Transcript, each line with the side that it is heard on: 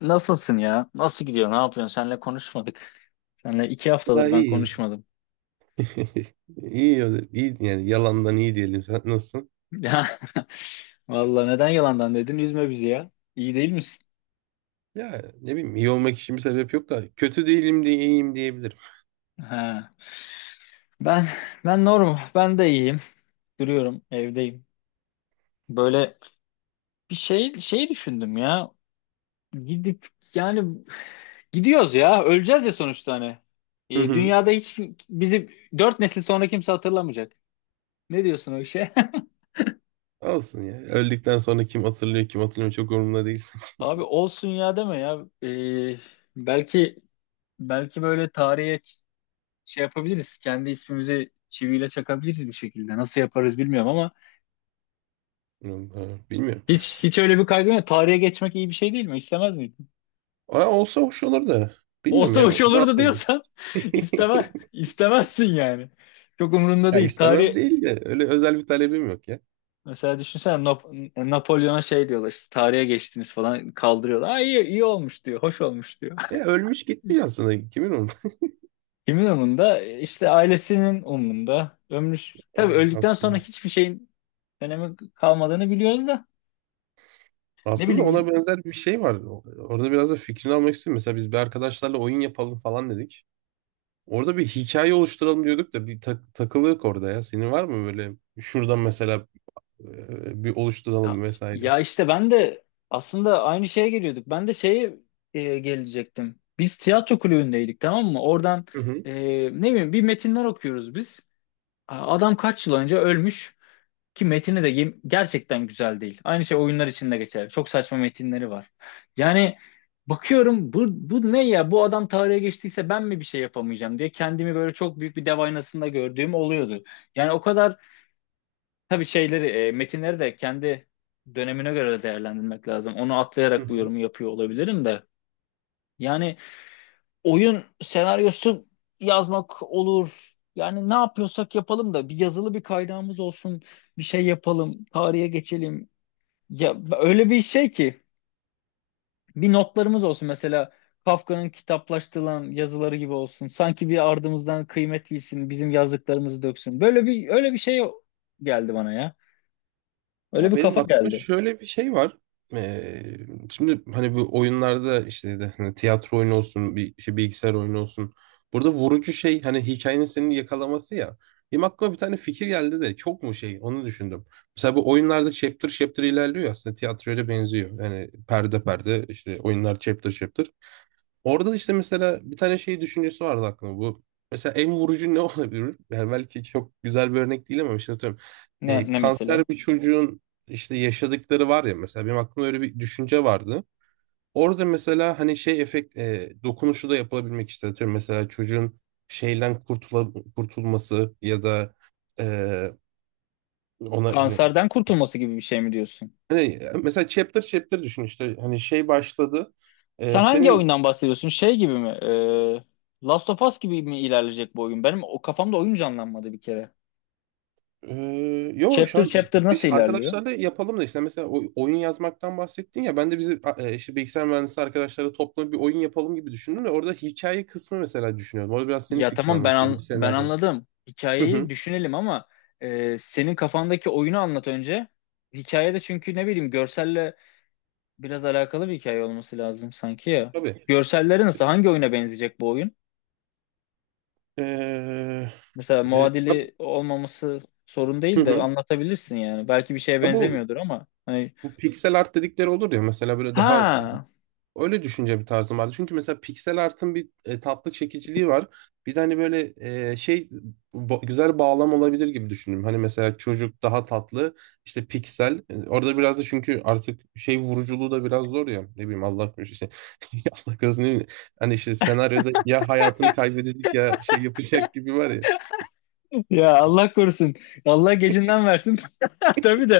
left: Nasılsın ya? Nasıl gidiyor? Ne yapıyorsun? Seninle konuşmadık. Seninle 2 haftadır
right: Vallahi
left: ben
right: iyi.
left: konuşmadım.
right: İyi, ya iyi yani yalandan iyi diyelim. Sen nasılsın?
left: Ya vallahi neden yalandan dedin? Üzme bizi ya. İyi değil misin?
right: Ya ne bileyim, iyi olmak için bir sebep yok da kötü değilim diye iyiyim diyebilirim.
left: Ha. Ben ben normal. Ben de iyiyim. Duruyorum, evdeyim. Böyle bir şey düşündüm ya. Gidip yani gidiyoruz ya. Öleceğiz ya sonuçta hani.
right: Hı
left: E,
right: hı.
left: dünyada hiç bizi 4 nesil sonra kimse hatırlamayacak. Ne diyorsun o işe?
right: Olsun ya. Öldükten sonra kim hatırlıyor kim hatırlamıyor çok umurumda değil.
left: Abi olsun ya deme ya. E, belki Belki böyle tarihe şey yapabiliriz. Kendi ismimizi çiviyle çakabiliriz bir şekilde. Nasıl yaparız bilmiyorum ama
right: Bilmiyorum. Bilmiyorum.
left: hiç öyle bir kaygım yok. Tarihe geçmek iyi bir şey değil mi? İstemez miydin?
right: Aa, olsa hoş olur da. Bilmiyorum
left: Olsa
right: ya.
left: hoş
right: Ne
left: olurdu
right: yapayım?
left: diyorsan istemez, istemezsin yani. Çok umurunda
right: Ya
left: değil. Tarih
right: istemem değil de öyle özel bir talebim yok ya.
left: mesela düşünsene Napolyon'a şey diyorlar, işte tarihe geçtiniz falan kaldırıyorlar. Aa, iyi olmuş diyor. Hoş olmuş diyor.
right: Ya ölmüş gitmiş aslında. Kimin onu?
left: Kimin umurunda? İşte ailesinin umurunda. Ömrü
right: Ha,
left: tabii öldükten
right: aslında.
left: sonra hiçbir şeyin önemi kalmadığını biliyoruz da ne
right: Aslında ona
left: bileyim.
right: benzer bir şey var. Orada biraz da fikrini almak istiyorum. Mesela biz bir arkadaşlarla oyun yapalım falan dedik. Orada bir hikaye oluşturalım diyorduk da bir takılıyorduk orada ya. Senin var mı böyle şuradan mesela bir
left: ya,
right: oluşturalım vesaire?
left: ya işte ben de aslında aynı şeye geliyorduk. Ben de şeye gelecektim. Biz tiyatro kulübündeydik, tamam mı? Oradan
right: Hı hı,
left: e, ne bileyim bir metinler okuyoruz biz. Adam kaç yıl önce ölmüş ki metini de gerçekten güzel değil. Aynı şey oyunlar için de geçer. Çok saçma metinleri var. Yani bakıyorum bu ne ya? Bu adam tarihe geçtiyse ben mi bir şey yapamayacağım diye kendimi böyle çok büyük bir dev aynasında gördüğüm oluyordu. Yani o kadar tabii şeyleri, metinleri de kendi dönemine göre de değerlendirmek lazım. Onu
right: hı
left: atlayarak bu
right: hı.
left: yorumu yapıyor olabilirim de. Yani oyun senaryosu yazmak olur. Yani ne yapıyorsak yapalım da bir yazılı bir kaynağımız olsun. Bir şey yapalım, tarihe geçelim. Ya öyle bir şey ki bir notlarımız olsun mesela Kafka'nın kitaplaştırılan yazıları gibi olsun. Sanki bir ardımızdan kıymet bilsin, bizim yazdıklarımızı döksün. Böyle bir öyle bir şey geldi bana ya. Öyle
right: Ya
left: bir
right: benim
left: kafa
right: aklımda
left: geldi.
right: şöyle bir şey var. Ee, Şimdi hani bu oyunlarda işte de hani tiyatro oyunu olsun, bir şey bilgisayar oyunu olsun. Burada vurucu şey, hani hikayenin seni yakalaması ya. Benim aklıma bir tane fikir geldi de çok mu şey onu düşündüm. Mesela bu oyunlarda chapter chapter ilerliyor ya, aslında tiyatroya da benziyor. Yani perde perde işte oyunlar chapter chapter. Orada da işte mesela bir tane şey düşüncesi vardı aklımda bu. Mesela en vurucu ne olabilir? Yani belki çok güzel bir örnek değil ama işte atıyorum.
left: Ne, ne
right: Kanser
left: mesela?
right: bir çocuğun işte yaşadıkları var ya, mesela benim aklımda öyle bir düşünce vardı. Orada mesela hani şey efekt, dokunuşu da yapılabilmek, işte atıyorum mesela çocuğun şeyden kurtulması ya da e, ona hani,
left: Kanserden kurtulması gibi bir şey mi diyorsun?
right: hani mesela chapter chapter düşün işte hani şey başladı. E,
left: Sen hangi
right: senin
left: oyundan bahsediyorsun? Şey gibi mi? Last of Us gibi mi ilerleyecek bu oyun? Benim o kafamda oyun canlanmadı bir kere.
right: Yo, şu
left: Chapter
right: an
left: chapter
right: biz
left: nasıl ilerliyor?
right: arkadaşlarla yapalım da işte mesela oyun yazmaktan bahsettin ya, ben de bizi işte bilgisayar mühendisi arkadaşlarla toplanıp bir oyun yapalım gibi düşündüm de orada hikaye kısmı mesela düşünüyordum. Orada biraz senin
left: Ya
right: fikrini
left: tamam, ben
right: almak istiyorum.
left: an-
right: Bir
left: ben
right: senaryo.
left: anladım.
right: Hı
left: Hikayeyi
right: hı.
left: düşünelim ama senin kafandaki oyunu anlat önce. Hikayede çünkü ne bileyim görselle biraz alakalı bir hikaye olması lazım sanki ya.
right: Tabii.
left: Görselleri nasıl? Hangi oyuna benzeyecek bu oyun?
right: Ee,
left: Mesela
right: e,
left: muadili olmaması sorun
right: hı
left: değil de
right: hı.
left: anlatabilirsin yani. Belki bir şeye
right: Ya bu
left: benzemiyordur ama hani
right: pixel art dedikleri olur ya mesela, böyle daha
left: ha,
right: öyle düşünce bir tarzım vardı. Çünkü mesela piksel artın bir tatlı çekiciliği var. Bir de hani böyle e, şey güzel bağlam olabilir gibi düşündüm. Hani mesela çocuk daha tatlı işte piksel. E, orada biraz da çünkü artık şey vuruculuğu da biraz zor ya. Ne bileyim, Allah korusun işte. Allah korusun, ne bileyim. Hani işte senaryoda ya hayatını kaybedecek ya şey yapacak gibi var ya.
left: ya Allah korusun. Allah gecinden versin. Tabii de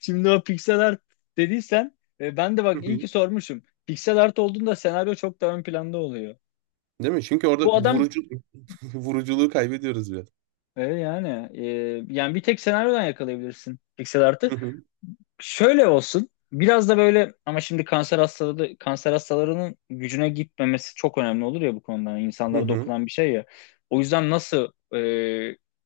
left: şimdi o pixel art dediysen, ben de
right: Hı
left: bak iyi ki
right: hı.
left: sormuşum. Pixel art olduğunda senaryo çok daha ön planda oluyor.
right: Değil mi? Çünkü
left: Bu
right: orada
left: adam
right: vurucu vuruculuğu kaybediyoruz biraz.
left: e, yani e, yani bir tek senaryodan yakalayabilirsin pixel art'ı.
right: Hı hı.
left: Şöyle olsun. Biraz da böyle ama şimdi kanser hastaları kanser hastalarının gücüne gitmemesi çok önemli olur ya bu konuda. Yani
right: Hı
left: İnsanlara
right: hı.
left: dokunan bir şey ya. O yüzden nasıl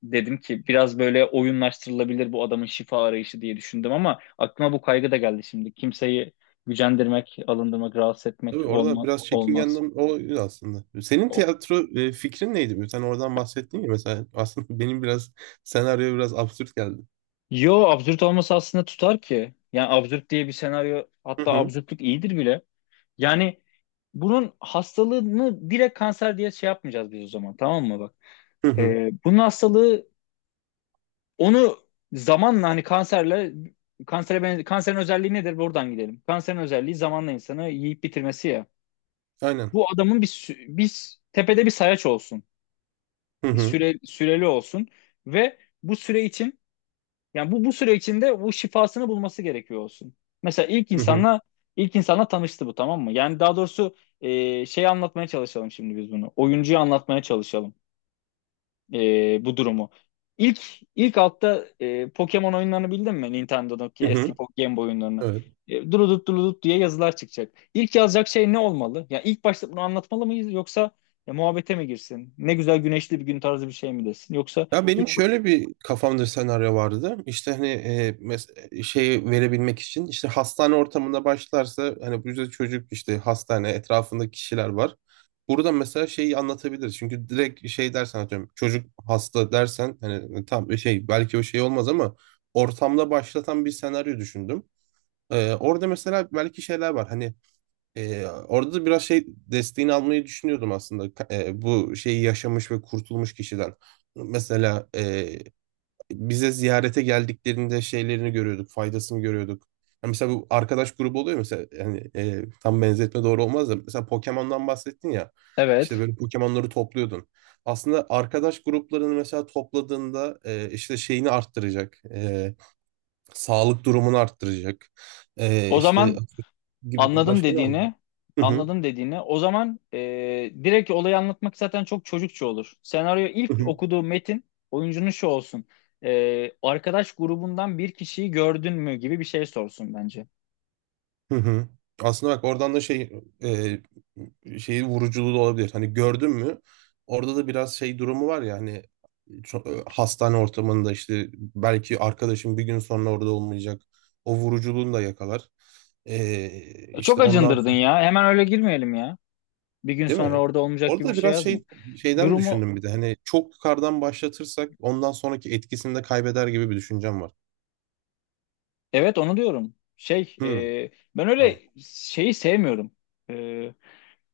left: dedim ki biraz böyle oyunlaştırılabilir bu adamın şifa arayışı diye düşündüm ama aklıma bu kaygı da geldi şimdi. Kimseyi gücendirmek, alındırmak, rahatsız etmek
right: Tabii orada biraz çekingen
left: olmaz.
right: o aslında. Senin
left: O-
right: tiyatro fikrin neydi? Sen oradan bahsettin ya, mesela aslında benim biraz senaryo biraz absürt geldi.
left: Yo, absürt olması aslında tutar ki. Yani absürt diye bir senaryo,
right: Hı
left: hatta
right: hı.
left: absürtlük iyidir bile. Yani bunun hastalığını direkt kanser diye şey yapmayacağız biz o zaman, tamam mı, bak.
right: Hı hı.
left: Bunun hastalığı onu zamanla hani kanserle kanserin özelliği nedir? Buradan gidelim. Kanserin özelliği zamanla insanı yiyip bitirmesi ya.
right: Aynen.
left: Bu adamın bir sü- bir s- tepede bir sayaç olsun.
right: Hı
left: Bir
right: hı.
left: süre süreli olsun ve bu süre için yani bu süre içinde bu şifasını bulması gerekiyor olsun. Mesela
right: Hı hı.
left: ilk insanla tanıştı bu, tamam mı? Yani daha doğrusu şey anlatmaya çalışalım şimdi biz bunu. Oyuncuya anlatmaya çalışalım bu durumu. İlk ilk altta Pokemon oyunlarını bildin mi? Nintendo'daki
right: Hı
left: eski
right: hı.
left: Game Boy oyunlarını.
right: Evet.
left: E, durudut durudut diye yazılar çıkacak. İlk yazacak şey ne olmalı? Yani ilk başta bunu anlatmalı mıyız, yoksa muhabbete mi girsin? Ne güzel güneşli bir gün tarzı bir şey mi desin? Yoksa
right: Ya
left: ilk...
right: benim şöyle bir kafamda senaryo vardı. İşte hani şey verebilmek için işte hastane ortamında başlarsa, hani bu yüzden çocuk işte hastane etrafında kişiler var. Burada mesela şeyi anlatabiliriz. Çünkü direkt şey dersen, atıyorum çocuk hasta dersen, hani şey belki o şey olmaz ama ortamda başlatan bir senaryo düşündüm. Orada mesela belki şeyler var. Hani orada da biraz şey desteğini almayı düşünüyordum aslında bu şeyi yaşamış ve kurtulmuş kişiden. Mesela bize ziyarete geldiklerinde şeylerini görüyorduk, faydasını görüyorduk. Yani mesela bu arkadaş grubu oluyor mesela, yani tam benzetme doğru olmaz da mesela Pokemon'dan bahsettin ya. İşte
left: Evet.
right: böyle Pokemon'ları topluyordun. Aslında arkadaş gruplarını mesela topladığında işte şeyini arttıracak. Sağlık durumunu arttıracak. E,
left: O
right: işte
left: zaman
right: gibi
left: Anladım
right: başka ne var?
left: dediğini,
right: Hı
left: anladım dediğini. O zaman direkt olayı anlatmak zaten çok çocukça olur. Senaryo ilk
right: hı.
left: okuduğu metin oyuncunun şu olsun. E, arkadaş grubundan bir kişiyi gördün mü gibi bir şey sorsun bence.
right: Hı hı. Aslında bak oradan da şey, şeyi vuruculuğu da olabilir. Hani gördün mü? Orada da biraz şey durumu var ya, hani hastane ortamında işte belki arkadaşım bir gün sonra orada olmayacak. O vuruculuğunu da yakalar. E,
left: E, çok
right: işte ondan
left: acındırdın ya. Hemen öyle girmeyelim ya. Bir gün
right: değil
left: sonra
right: mi?
left: orada olmayacak gibi
right: Orada
left: bir
right: da
left: şey
right: biraz
left: yazma.
right: şey şeyden
left: Durumu,
right: düşündüm, bir de hani çok yukarıdan başlatırsak ondan sonraki etkisini de kaybeder gibi bir düşüncem var.
left: evet onu diyorum.
right: Hı,
left: E, ben
right: tamam.
left: öyle şeyi sevmiyorum. E,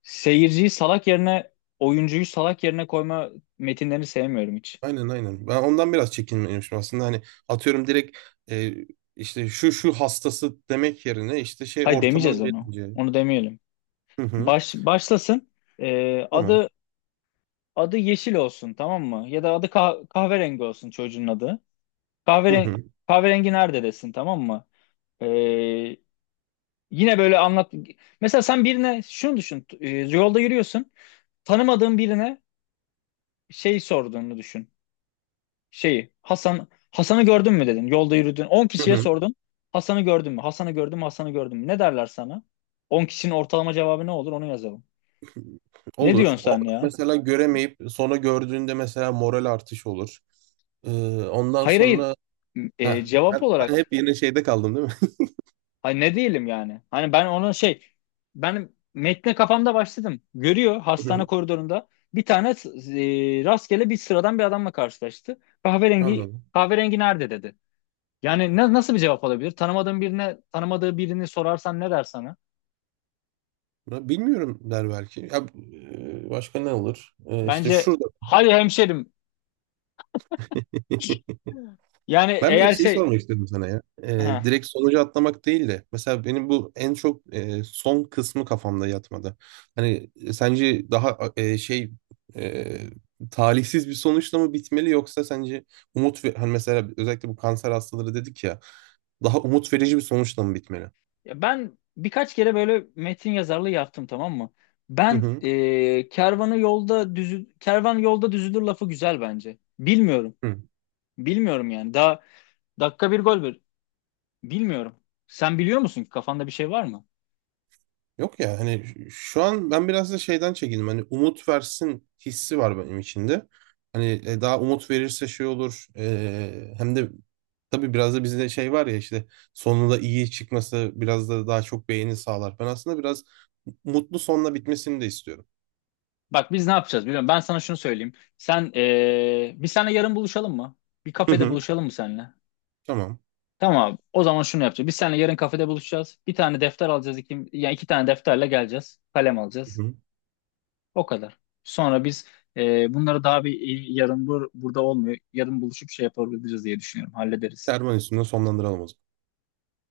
left: seyirciyi salak yerine, oyuncuyu salak yerine koyma metinlerini sevmiyorum hiç.
right: Aynen aynen. Ben ondan biraz çekinmemişim aslında. Hani atıyorum direkt e, işte şu şu hastası demek yerine işte şey
left: Hayır,
right: ortamını
left: demeyeceğiz onu.
right: verince.
left: Onu demeyelim.
right: Hı hı.
left: Başlasın. Ee,
right: Tamam.
left: adı adı yeşil olsun, tamam mı? Ya da adı kahverengi olsun çocuğun adı.
right: Hı
left: Kahveren
right: hı.
left: kahverengi nerede desin, tamam mı? Ee, yine böyle anlat. Mesela sen birine şunu düşün. Yolda yürüyorsun. Tanımadığın birine şey sorduğunu düşün. Hasan'ı gördün mü dedin. Yolda yürüdün. On
right: Hı
left: kişiye
right: hı.
left: sordun. Hasan'ı gördün mü? Hasan'ı gördün mü? Hasan'ı gördün mü? Ne derler sana? 10 kişinin ortalama cevabı ne olur? Onu yazalım. Ne
right: Olur.
left: diyorsun
right: Orada
left: sen ya?
right: mesela göremeyip sonra gördüğünde mesela moral artışı olur. Ee, ondan
left: Hayır, hayır.
right: sonra ha,
left: E, cevap
right: ben hep
left: olarak
right: yine şeyde kaldım değil mi?
left: hani ne diyelim yani? Hani ben ona ben metne kafamda başladım. Görüyor,
right: Hı
left: hastane
right: hı.
left: koridorunda bir tane rastgele bir sıradan bir adamla karşılaştı. Kahverengi
right: Anladım.
left: kahverengi nerede dedi. Yani nasıl bir cevap olabilir? Tanımadığın birine tanımadığı birini sorarsan ne der sana?
right: Ya bilmiyorum der belki. Ya, başka ne olur? E, işte
left: Bence
right: şurada.
left: hayır hemşerim. Yani
right: Ben bir de
left: eğer
right: şey
left: şey
right: sormak istedim sana ya.
left: he.
right: Direkt sonucu atlamak değil de. Mesela benim bu en çok son kısmı kafamda yatmadı. Hani sence daha e, talihsiz bir sonuçla mı bitmeli, yoksa sence umut ve hani mesela özellikle bu kanser hastaları dedik ya, daha umut verici bir sonuçla mı bitmeli?
left: Ya ben birkaç kere böyle metin yazarlığı yaptım, tamam mı?
right: Hı
left: Ben
right: hı.
left: kervan yolda düzülür lafı güzel bence. Bilmiyorum.
right: Hı.
left: Bilmiyorum yani. Daha dakika 1 gol 1. Bilmiyorum. Sen biliyor musun ki, kafanda bir şey var mı?
right: Yok ya, hani şu an ben biraz da şeyden çekindim. Hani umut versin hissi var benim içinde. Hani daha umut verirse şey olur. E, hem de tabii biraz da bizde şey var ya, işte sonunda iyi çıkması biraz da daha çok beğeni sağlar. Ben aslında biraz mutlu sonla bitmesini de istiyorum.
left: Bak biz ne yapacağız, biliyorum. Ben sana şunu söyleyeyim. Biz seninle yarın buluşalım mı? Bir
right: Hı
left: kafede
right: hı.
left: buluşalım mı seninle?
right: Tamam.
left: Tamam abi. O zaman şunu yapacağız. Biz seninle yarın kafede buluşacağız. Bir tane defter alacağız. Iki, yani 2 tane defterle geleceğiz. Kalem
right: Hı
left: alacağız.
right: hı.
left: O kadar. Sonra biz bunları daha bir yarın burada olmuyor. Yarın buluşup şey yapabiliriz diye düşünüyorum. Hallederiz.
right: Kervan üstünde sonlandıralım o zaman.